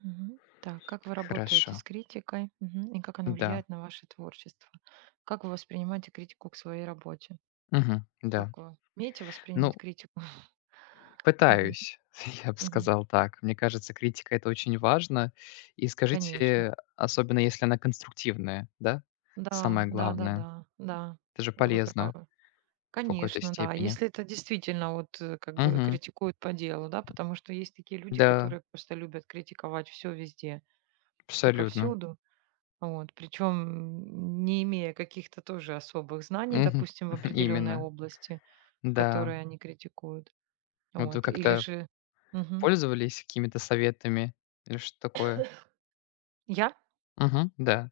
Мгм. Так, как вы работаете с Хорошо. критикой? Мгм. И как она Да. влияет на ваше творчество? Как вы воспринимаете критику к своей работе? Мгм. Да. Как вы умеете воспринимать Ну, критику? Мгм. пытаюсь, я бы Мгм. сказал так. Мне кажется, критика- это очень важно. И Конечно. скажите, особенно если она конструктивная, да? Да, Самое да, да, главное. да, да. Это же Вы полезно правы. в какой-то Конечно, да. степени. Если это действительно вот как бы Мгм. критикуют по делу, да, потому что есть такие люди, Да, которые просто любят критиковать все везде и абсолютно. повсюду. Вот, причем не имея каких-то тоже особых знаний, Мгм. допустим, в определенной Именно. области, в Да. которой они критикуют. Вот вы Вот, или как-то же Мгм. пользовались какими-то советами или что такое? Я? Мгм. Да,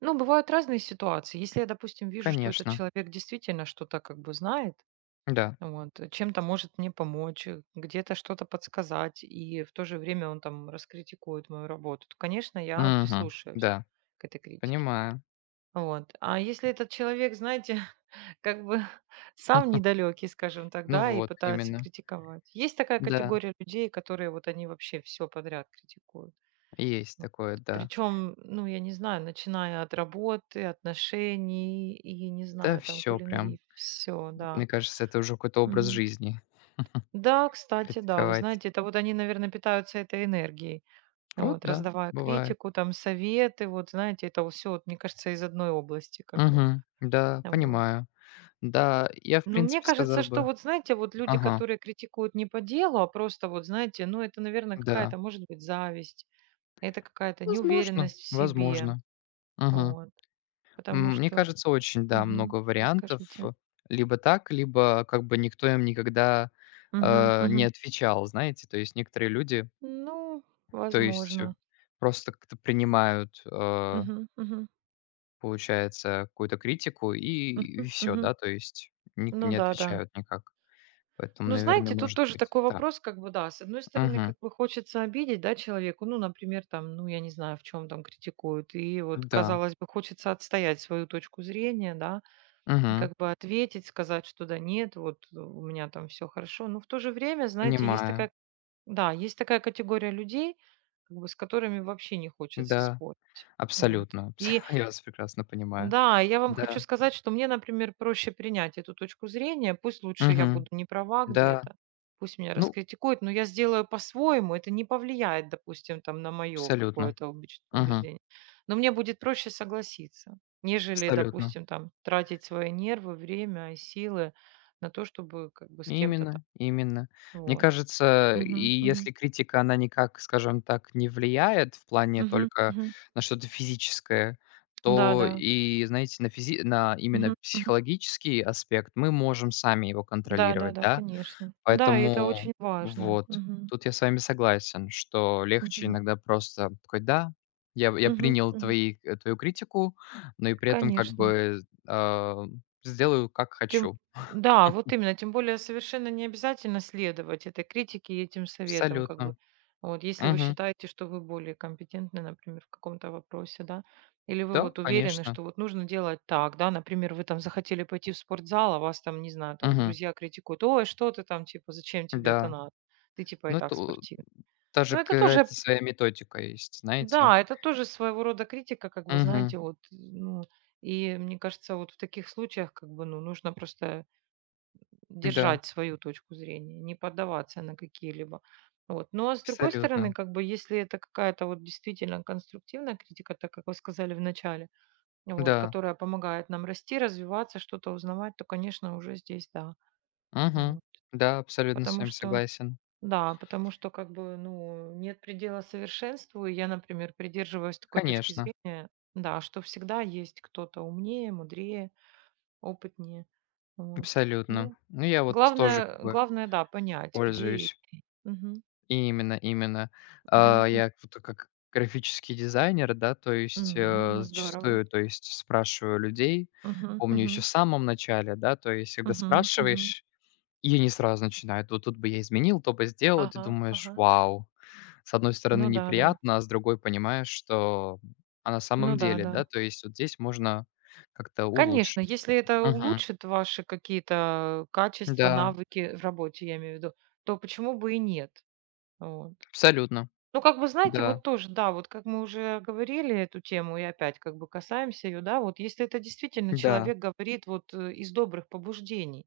Ну, бывают разные ситуации. Если я, допустим, вижу, что этот конечно. человек действительно что-то как бы знает, Да. вот, чем-то может мне помочь, где-то что-то подсказать, и в то же время он там раскритикует мою работу, то, конечно, я Мгм. прислушаюсь Да, к этой критике. понимаю. Вот. А если этот человек, знаете, как бы сам недалекий, скажем так, Ну да, и вот, пытаются именно. критиковать. Есть такая Да, категория людей, которые вот они вообще все подряд критикуют. есть Вот. такое, да. Причем, ну, я не знаю, начиная от работы, отношений и, не Да, знаю, там, все прям. кулинарии, все, Мне да. кажется, это уже какой-то образ Мгм. жизни Да, кстати, да, вы критиковать. знаете, это вот они, наверное, питаются этой энергией, Вот вот, да, раздавая бывает. критику, там, советы, вот, знаете, это все, мне кажется, из одной области, как бы, Угу, да, вот. понимаю. Да, я, в Но мне принципе, кажется, сказал что бы. вот, знаете, вот люди, Ага, которые критикуют не по делу, а просто вот, знаете, ну, это, наверное, какая-то, да. может быть, зависть, это какая-то Возможно, неуверенность в себе, возможно. Мгм. вот, М, потому мне что... кажется, очень, да, Мгм. много вариантов. Расскажите. Либо так, либо как бы никто им никогда, Мгм, не мгм. отвечал, знаете. То есть некоторые люди, Ну, то есть, возможно. просто как-то принимают, э Мгм, мгм, Получается, какую-то критику и мгм, всё, мгм. да, то есть не Ну не да, да. отвечают никак. Поэтому, Ну, наверное, знаете, тут может тоже быть такой так. вопрос, как бы, да, с одной стороны, Мгм. как бы хочется обидеть, да, человеку, ну, например, там, ну, я не знаю, в чем там критикуют, и вот, Да. казалось бы, хочется отстоять свою точку зрения, да, Мгм. как бы ответить, сказать, что да нет, вот у меня там все хорошо. Но в то же время, знаете, есть Понимаю. такая да, есть такая категория людей, как бы с которыми вообще не хочется Да, спорить. Вот. абсолютно. И Я вас прекрасно понимаю. да, я вам хочу Да. сказать, что мне, например, проще принять эту точку зрения. Пусть лучше я буду Мгм. не права Да. где-то, пусть меня Ну, раскритикуют, но я сделаю по-своему, это не повлияет, допустим, там, на мое абсолютно. какое-то Мгм. убеждение. Но мне будет проще согласиться, нежели, Абсолютно. допустим, там, тратить свои нервы, время и силы на то, чтобы как бы с кем-то там. Именно, именно. Мне Вот. кажется, и Мгм, мгм, если критика, она никак, скажем так, не влияет в плане мгм, только мгм. на что-то физическое, Да, то да. и, знаете, на Мгм, именно мгм. психологический аспект мы можем сами его Да, да, контролировать, да, да. конечно. Да, и это Поэтому очень важно. вот, Мгм, тут я с вами согласен, что легче мгм. иногда просто такой: "Да, я Мгм, принял мгм. Твою критику, но и при этом как Конечно. бы, а, сделаю, как Тем хочу". да, вот именно, тем более совершенно не обязательно следовать этой критике и этим советам, как бы. Абсолютно. Вот, если вы Мгм. считаете, что вы более компетентны, например, в каком-то вопросе, да, или вы Да, вот уверены, конечно. что вот нужно делать так, да, например, вы там захотели пойти в спортзал, а вас там, не знаю, там Мгм. друзья критикуют, ой, что ты там, типа, зачем тебе это Да. надо, ты типа и Ну, так это у спортивный. даже Но это тоже какая-то своя методика есть, знаете. да, это тоже своего рода критика, как бы, Угу, знаете, вот, ну, и мне кажется, вот в таких случаях, как бы, ну, нужно просто да, держать свою точку зрения, не поддаваться на какие-либо. Вот. Ну, а с другой стороны, абсолютно. как бы, если это какая-то вот действительно конструктивная критика, так как вы сказали в начале, вот, Да. которая помогает нам расти, развиваться, что-то узнавать, то, конечно, уже здесь, да. Угу, Вот. да, абсолютно с Потому вами что согласен. да, потому что как бы, ну, нет предела совершенству. И я, например, придерживаюсь такой точки Конечно, зрения, да, что всегда есть кто-то умнее, мудрее, опытнее. Вот. абсолютно. Ну, Ну, я вот тоже как главное, бы главное, да, понять, где. Пользуюсь. Мгм, Именно, именно. мгм, А, м, я вот как графический дизайнер, да, то есть, мгм, ну, здорово. зачастую, то есть спрашиваю людей. Мгм, Помню, еще мгм, в самом начале, да, то есть когда мгм, мгм. спрашиваешь. И они сразу начинают: "Вот тут бы я изменил, то бы сделал". И ты Ага, думаешь: ага. "Вау". С одной стороны, Ну да, да. неприятно, а с другой понимаешь, что, а на Ну самом да, деле, да. да, то есть вот здесь можно как-то Конечно, улучшить. если это Мгм. улучшит ваши какие-то качества, Да, навыки в работе, я имею в виду, то почему бы и нет? Вот. абсолютно. Ну, как бы, знаете, Да, вот тоже, да, вот как мы уже говорили эту тему и опять как бы касаемся ее, да, вот если это действительно да, человек говорит вот из добрых побуждений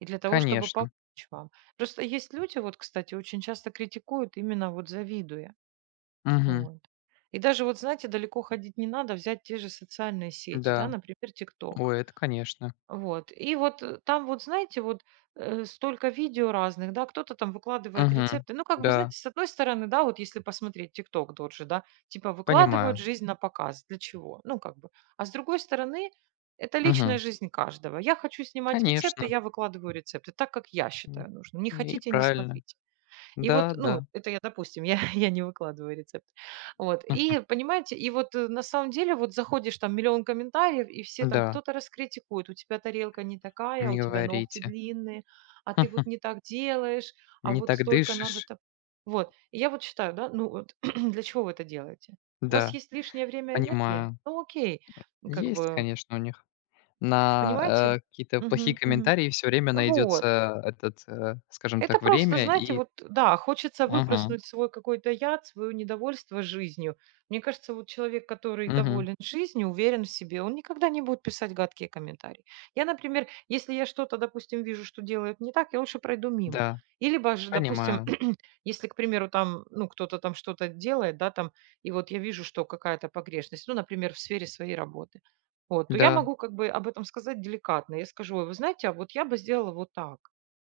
и для того, чтобы помочь конечно. вам. Просто есть люди, вот, кстати, очень часто критикуют именно вот завидуя. Мгм. Вот. И даже вот, знаете, далеко ходить не надо, взять те же социальные сети, да, Да. например, TikTok. Ой, это конечно. Вот. И вот, там вот, знаете, вот, столько видео разных, да, кто-то там выкладывает Мгм. рецепты. Ну, как бы, знаете, Да, с одной стороны, да, вот если посмотреть "ТикТок" тот же, да, типа выкладывают понимаю. жизнь на показ. Для чего? Ну, как бы. А с другой стороны, это личная Мгм. жизнь каждого. Я хочу снимать рецепты, Конечно. я выкладываю рецепты так, как я М. считаю нужным. Не И хотите- не правильно. смотрите. И вот, Да, ну, да. это я, допустим, я, я не выкладываю рецепт. Вот. Мгм. И, понимаете, и вот на самом деле вот заходишь, там миллион комментариев, и все там Да, кто-то раскритикует, у тебя тарелка не такая, а не у тебя ногти говорите. длинные, а ты вот не так делаешь, а Не вот так столько дышишь. надо так. Вот. И я вот считаю, да, ну вот для чего вы это делаете? У вас Да. есть лишнее время и энергия? Понимаю. Ну окей, ну, как Есть, бы, конечно, у них. понимаете? На, какие-то плохие Мгм, мгм. комментарии все время Вот. найдется этот, скажем Это так, просто, время знаете, и. вот, да, хочется Мгм. выплеснуть свой какой-то яд, свое недовольство жизнью. Мне кажется, вот человек, который Мгм. доволен жизнью, уверен в себе, он никогда не будет писать гадкие комментарии. Я, например, если я что-то, допустим, вижу, что делают не так, я лучше пройду мимо. Да, Или, либо же, допустим, понимаю. если, к примеру, там, ну, кто-то там что-то делает, да, там, и вот я вижу, что какая-то погрешность, ну, например, в сфере своей работы, вот, то я Да. могу как бы об этом сказать деликатно. Я скажу, «Ой, вы знаете, а вот я бы сделала вот так.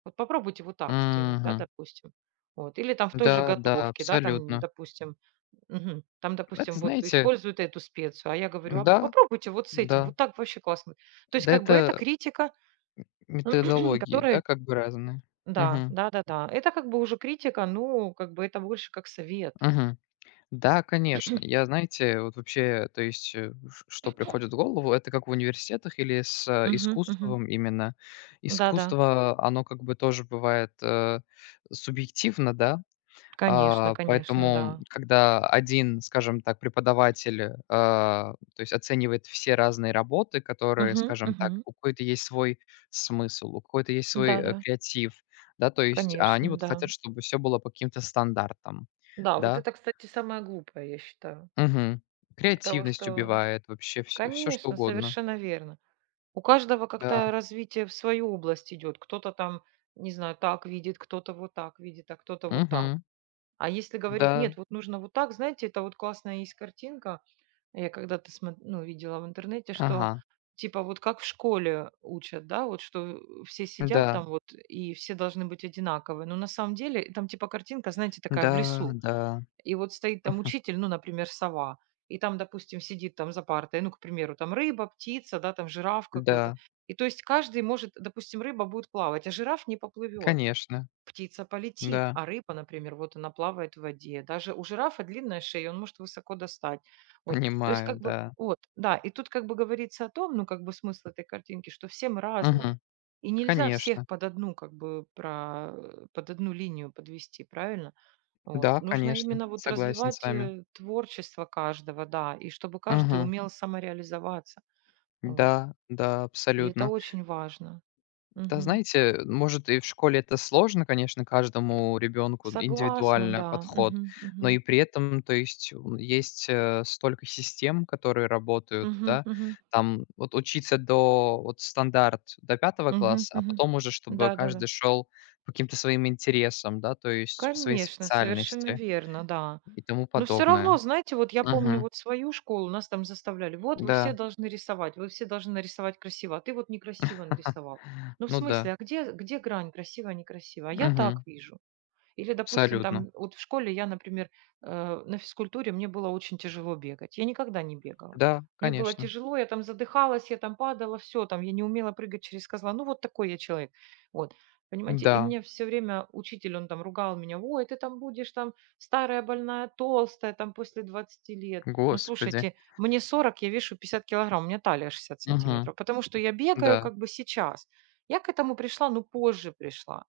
Вот попробуйте вот так сделать, да, Мгм. допустим. Вот. Или там в той же Да, да, готовке, да, там, абсолютно. допустим, мгм, там, допустим, Это, вот знаете. используют эту специю, а я говорю, а Да, попробуйте вот с этим, да. вот так вообще классно. То есть Да, как бы это это критика, методологии, которая да, как бы разные. да, Мгм. да-да-да. Это как бы уже критика, ну, как бы это больше как совет. Мгм. Да, конечно. Я, знаете, вот вообще, то есть, э, ш что приходит в голову, это как в университетах или с, Мгм, мгм. искусством именно. Да-да, Искусство, оно как бы тоже бывает, субъективно, да. конечно, А, конечно, поэтому, да. когда один, скажем так, преподаватель, то есть оценивает все разные работы, которые, Мгм, скажем так, мгм. у какой-то есть свой смысл, у какой-то есть свой, Да-да, креатив, да, то есть, а конечно, они вот да. хотят, чтобы все было по каким-то стандартам, Да, вот да. это, кстати, самое глупое, я считаю. Мгм. Потому Креативность что, убивает, вообще все, всё что конечно, угодно. совершенно верно. У каждого Да. как-то развитие в свою область идет. Кто-то там, не знаю, так видит, кто-то вот так видит, а кто-то вот так. Мгм. А если говорить, Да. нет, вот нужно вот так, знаете, это вот классная есть картинка, я когда-то смо ну, видела в интернете, что Ага. типа вот как в школе учат, да, вот что все сидят Да. там вот и все должны быть одинаковые. Но на самом деле там типа картинка, знаете, такая Да, в лесу. да, И вот стоит там учитель, ну, например, сова. И там, допустим, сидит там за партой, ну, к примеру, там рыба, птица, да, там жираф какой-то. да. И то есть каждый может, допустим, рыба будет плавать, а жираф не поплывет Конечно. птица полетит, Да. а рыба, например, вот она плавает в воде. Даже у жирафа длинная шея, он может высоко достать. Вот, то есть Понимаю, как бы, да. вот, да, и тут как бы говорится о том, ну как бы смысл этой картинки, что все мы разные. Мгм. И нельзя всех Конечно. под одну, как бы, под одну линию подвести, правильно? Вот. Да, Нужно конечно. именно вот Согласен с развивать вами. Творчество каждого, да, и чтобы каждый Мгм. умел самореализоваться. Вот. Да, да, И это абсолютно. очень важно. Да, Мгм. знаете, может, и в школе это сложно, конечно, каждому ребенку Согласна, индивидуально да. подход, Мгм, но мгм. и при этом, то есть, есть, столько систем, которые работают, Мгм, да. мгм. Там вот учиться до вот стандарт до пятого Мгм, класса, а мгм. потом уже чтобы Да-да-да. каждый шел по каким-то своим интересам, да, то есть по своей Конечно, совершенно специальности верно, да. и тому Но все равно, подобное. знаете, вот я помню Мгм. вот свою школу, нас там заставляли: "Вот вы все Да. должны рисовать, вы все должны нарисовать красиво, а ты вот некрасиво нарисовал". Ну, в Ну да. смысле, а где грань красиво-некрасиво? А я так Мгм. вижу. Или, допустим, Абсолютно. там вот в школе я, например, на физкультуре мне было очень тяжело бегать. Я никогда не бегала. Да, Мне было конечно. тяжело, я там задыхалась, я там падала, все, там я не умела прыгать через козла. Ну, вот такой я человек. Вот. Понимаете, и Да. мне все время учитель, он там ругал меня, ой, ты там будешь там старая, больная, толстая, там после 20 лет. Ну, Господи. слушайте, мне 40, я вешу 50 килограмм, у меня талия шестьдесят Мгм. сантиметров, потому что я бегаю Да. как бы сейчас. Я к этому пришла, но позже пришла,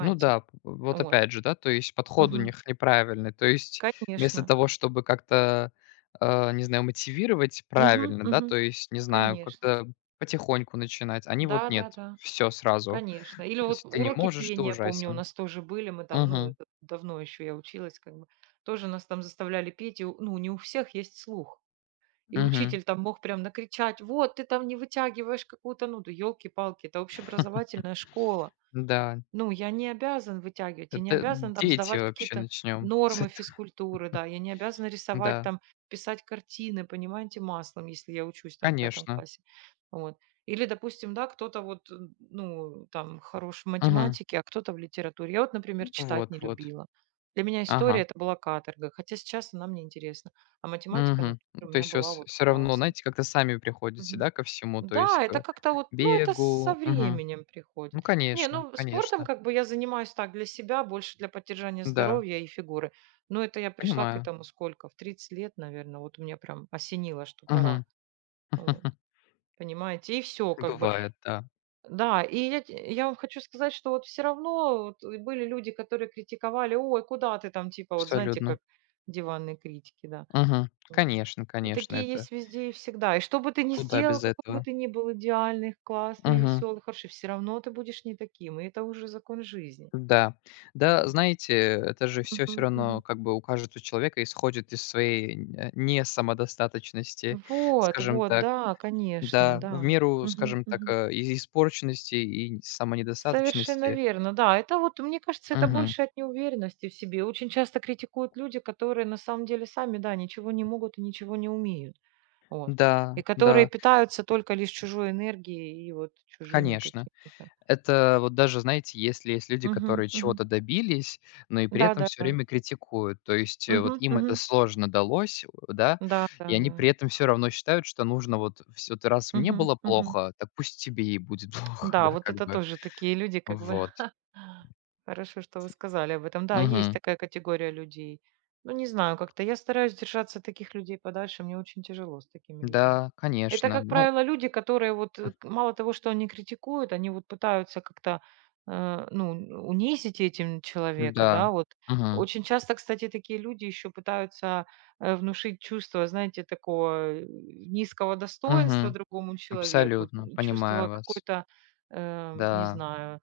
Ну да, п вот Вот. опять же, да, то есть подход у Мгм. них неправильный. То есть вместо Конечно. того, чтобы как-то, не знаю, мотивировать Мгм, правильно, да, мгм. то есть, не знаю, Конечно. как-то потихоньку начинать, они вот нет, Да-да-да, все сразу. конечно. Или То вот есть ты не уроки можешь, ты пения, помню, у ужасен. нас тоже были. Мы там, ну, Угу. это давно еще я училась, как бы. Тоже нас там заставляли петь. И, ну, не у всех есть слух. И Угу. учитель там мог прям накричать, вот, ты там не вытягиваешь какую-то, ну, елки-палки, это общеобразовательная школа. Да, Ну, я не обязан вытягивать, я не это обязан там дети сдавать вообще, какие-то начнем с нормы этого. физкультуры, да, я не обязана рисовать Да, там, писать картины, понимаете, маслом, если я учусь там в 5-м конечно. классе. Вот. Или, допустим, да, кто-то вот, ну, там, хорош в Угу. математике, а кто-то в литературе. Я вот, например, читать Вот, не вот. любила. Для меня история Ага. это была каторга, хотя сейчас она мне интересна. А математика, Мгм. например, у То меня есть у была вас вот всё равно, классная. знаете, как-то сами приходите, да, ко всему, то есть Да, это к как-то вот, ну, это со бегу. Мгм. временем приходит. Ну, Не, конечно, ну, спортом конечно. как бы я занимаюсь так для себя, больше для поддержания Да, здоровья и фигуры. Но это я пришла к понимаю. этому сколько? В 30 лет, наверное. Вот у меня прям осенило, что пора. Мгм. Вот, понимаете? И все как бы. Бывает, да, Да, и я вам хочу сказать, что вот все равно вот и были люди, которые критиковали, ой, куда ты там, типа, вот знаете, абсолютно. как диванные критики, да. Мгм. Вот. Конечно, И конечно, такие это есть везде и всегда. И что бы ты ни куда сделал, без какой бы этого. ты ни был идеальный, классный, Мгм. веселый, хороший, все равно ты будешь не таким. И это уже закон жизни. Да. Да, Вот. знаете, это же все все Мгм, равно мгм. как бы у каждого человека исходит из своей несамодостаточности, Вот, скажем вот, так. да, конечно, Да, в да. меру, Мгм, скажем так, мгм. И испорченности, и Совершенно самонедостаточности. верно, да. Это вот, мне кажется, это Мгм. больше от неуверенности в себе. Очень часто критикуют люди, которые на самом деле сами, да, ничего не могут и ничего не умеют. Вот. Да, И которые да, питаются только лишь чужой энергией и вот чужими конечно. какими-то. Это вот даже, знаете, если есть люди, Мгм, которые мгм. чего-то добились, но и при этом все Да-да-да. время критикуют. То есть, вот Мгм, им это мгм. сложно далось, да, и они Да-да-да. при этом все равно считают, что нужно вот все вот раз мне Мгм, было мгм. плохо, так пусть тебе и будет плохо, Да, да, вот как это бы. тоже такие люди, как бы. Вот. Хорошо, что вы сказали об этом. Да, есть Мгм. такая категория людей. Ну, не знаю, как-то я стараюсь держаться от таких людей подальше, мне очень тяжело с такими людьми. Да, Это, конечно. как Ну, правило, люди, которые вот м, мало того, что они критикуют, они вот пытаются как-то, ну, унизить этим человека, да, да. вот. Мгм. Очень часто, кстати, такие люди еще пытаются внушить чувство, знаете, такого низкого достоинства Мгм. другому человеку, Абсолютно, чувство понимаю вас. какой-то, не Да. знаю,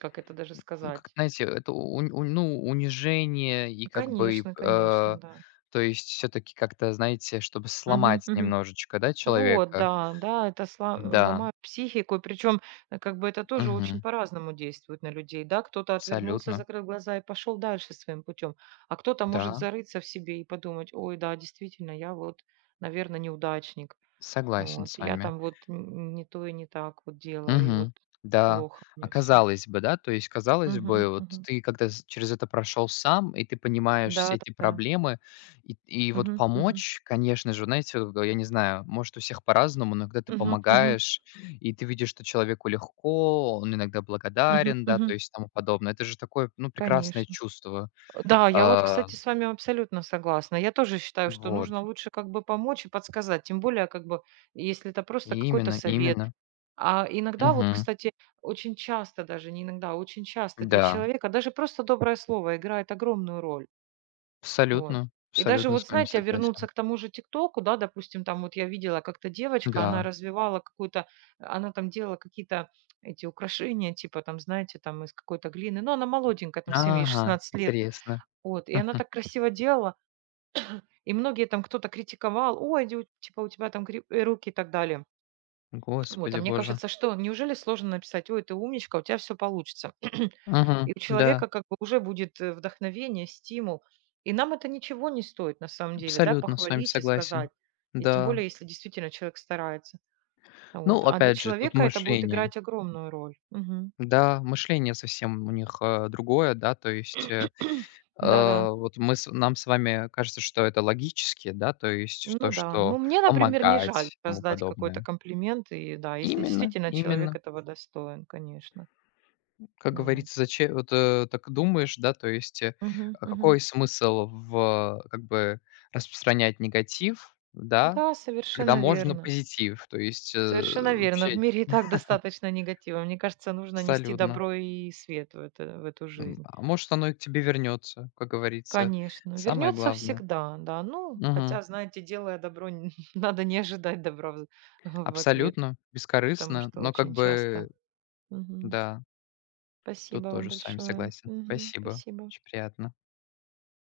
как это даже Ну, как сказать? знаете, это унь унь ну, унижение и как бы, Конечно, конечно, да. то есть все таки как-то, знаете, чтобы Мгм, сломать мгм. немножечко, да, Вот, человека. да, да, это сла Да. ломает психику, причем, как бы это тоже очень Мгм. по-разному действует на людей, да. Кто-то отвернулся, Абсолютно. закрыл глаза и пошел дальше своим путем, а кто-то может Да, зарыться в себе и подумать: "Ой, да, действительно, я вот, наверное, неудачник, согласен вот, с я вами. там вот н не то и не так вот делаю, и вот Мгм. Да. плохо А мне все". казалось бы, да, то есть, казалось бы, Мгм, вот мгм. ты когда з через это прошел сам, и ты понимаешь все эти Да-да-да. проблемы, и вот Мгм, мгм. помочь, конечно же, знаете, вот, я не знаю, может, у всех по-разному, но когда ты Мгм, мгм, помогаешь, и ты видишь, что человеку легко, он иногда мгм, благодарен, да, то мгм. есть тому подобное. Это же такое, ну, прекрасное Конечно. чувство. Да, я вот, А, кстати, с вами абсолютно согласна. Я тоже считаю, что вот. нужно лучше как бы помочь и подсказать, тем более как бы, если это просто какой-то Именно, совет. именно. А иногда вот, Мгм. кстати, очень часто даже, не иногда, а очень часто для Да, человека даже просто доброе слово играет огромную роль. Вот. абсолютно, И даже абсолютно с вот, вами знаете, вернуться согласен. к тому же ТикТоку, да, допустим, там вот я видела как-то девочка, она Да. развивала какую-то, она там делала какие-то эти украшения, типа там, знаете, там из какой-то глины, но она молоденькая, там 7, ей Ага, 16 лет, интересно. вот, и она Мгм. так красиво делала. И многие там кто-то критиковал: "Ой, дю типа у тебя там руки" и так далее. Вот, а Господи мне боже. кажется, что неужели сложно написать: "Ой, ты умничка, у тебя все получится". И Мгм. у Да, человека как бы уже будет, вдохновение, стимул. И нам это ничего не стоит на самом деле, да, абсолютно с вами похвалить и сказать. согласен. И тем Да. более, если действительно человек старается. Ну, Вот. А для опять же, тут человека это будет мышление. играть огромную роль. Мгм. Да, мышление совсем у них, другое, да, то есть, Да-да. Вот мы с нам с вами кажется, что это логически, да, то есть то, Ну да. Ну, что мне, например, не жаль помогать и тому раздать какой-то подобное. комплимент. И да, если Именно, действительно человек именно. этого достоин, конечно. Как Ну. Вот. говорится, зачем вот, так думаешь, да, то есть, Мгм, а мгм. какой смысл в, как бы распространять негатив, да, Да, когда совершенно можно верно. позитив? То есть, Совершенно верно. В вообще мире и так достаточно негатива. Мне кажется, нужно нести абсолютно. добро и свет в, это, в эту М, жизнь. а может, оно и к тебе вернется, как говорится. Конечно. Самое Вернется главное. всегда, да. Ну, хотя, Мгм. знаете, делая добро, надо не ожидать добра в ответ, Абсолютно, потому бескорыстно, что но как очень часто. бы, Мгм. да, Спасибо тут вам тоже с вами большое. согласен. Мгм. Спасибо, Спасибо. очень приятно.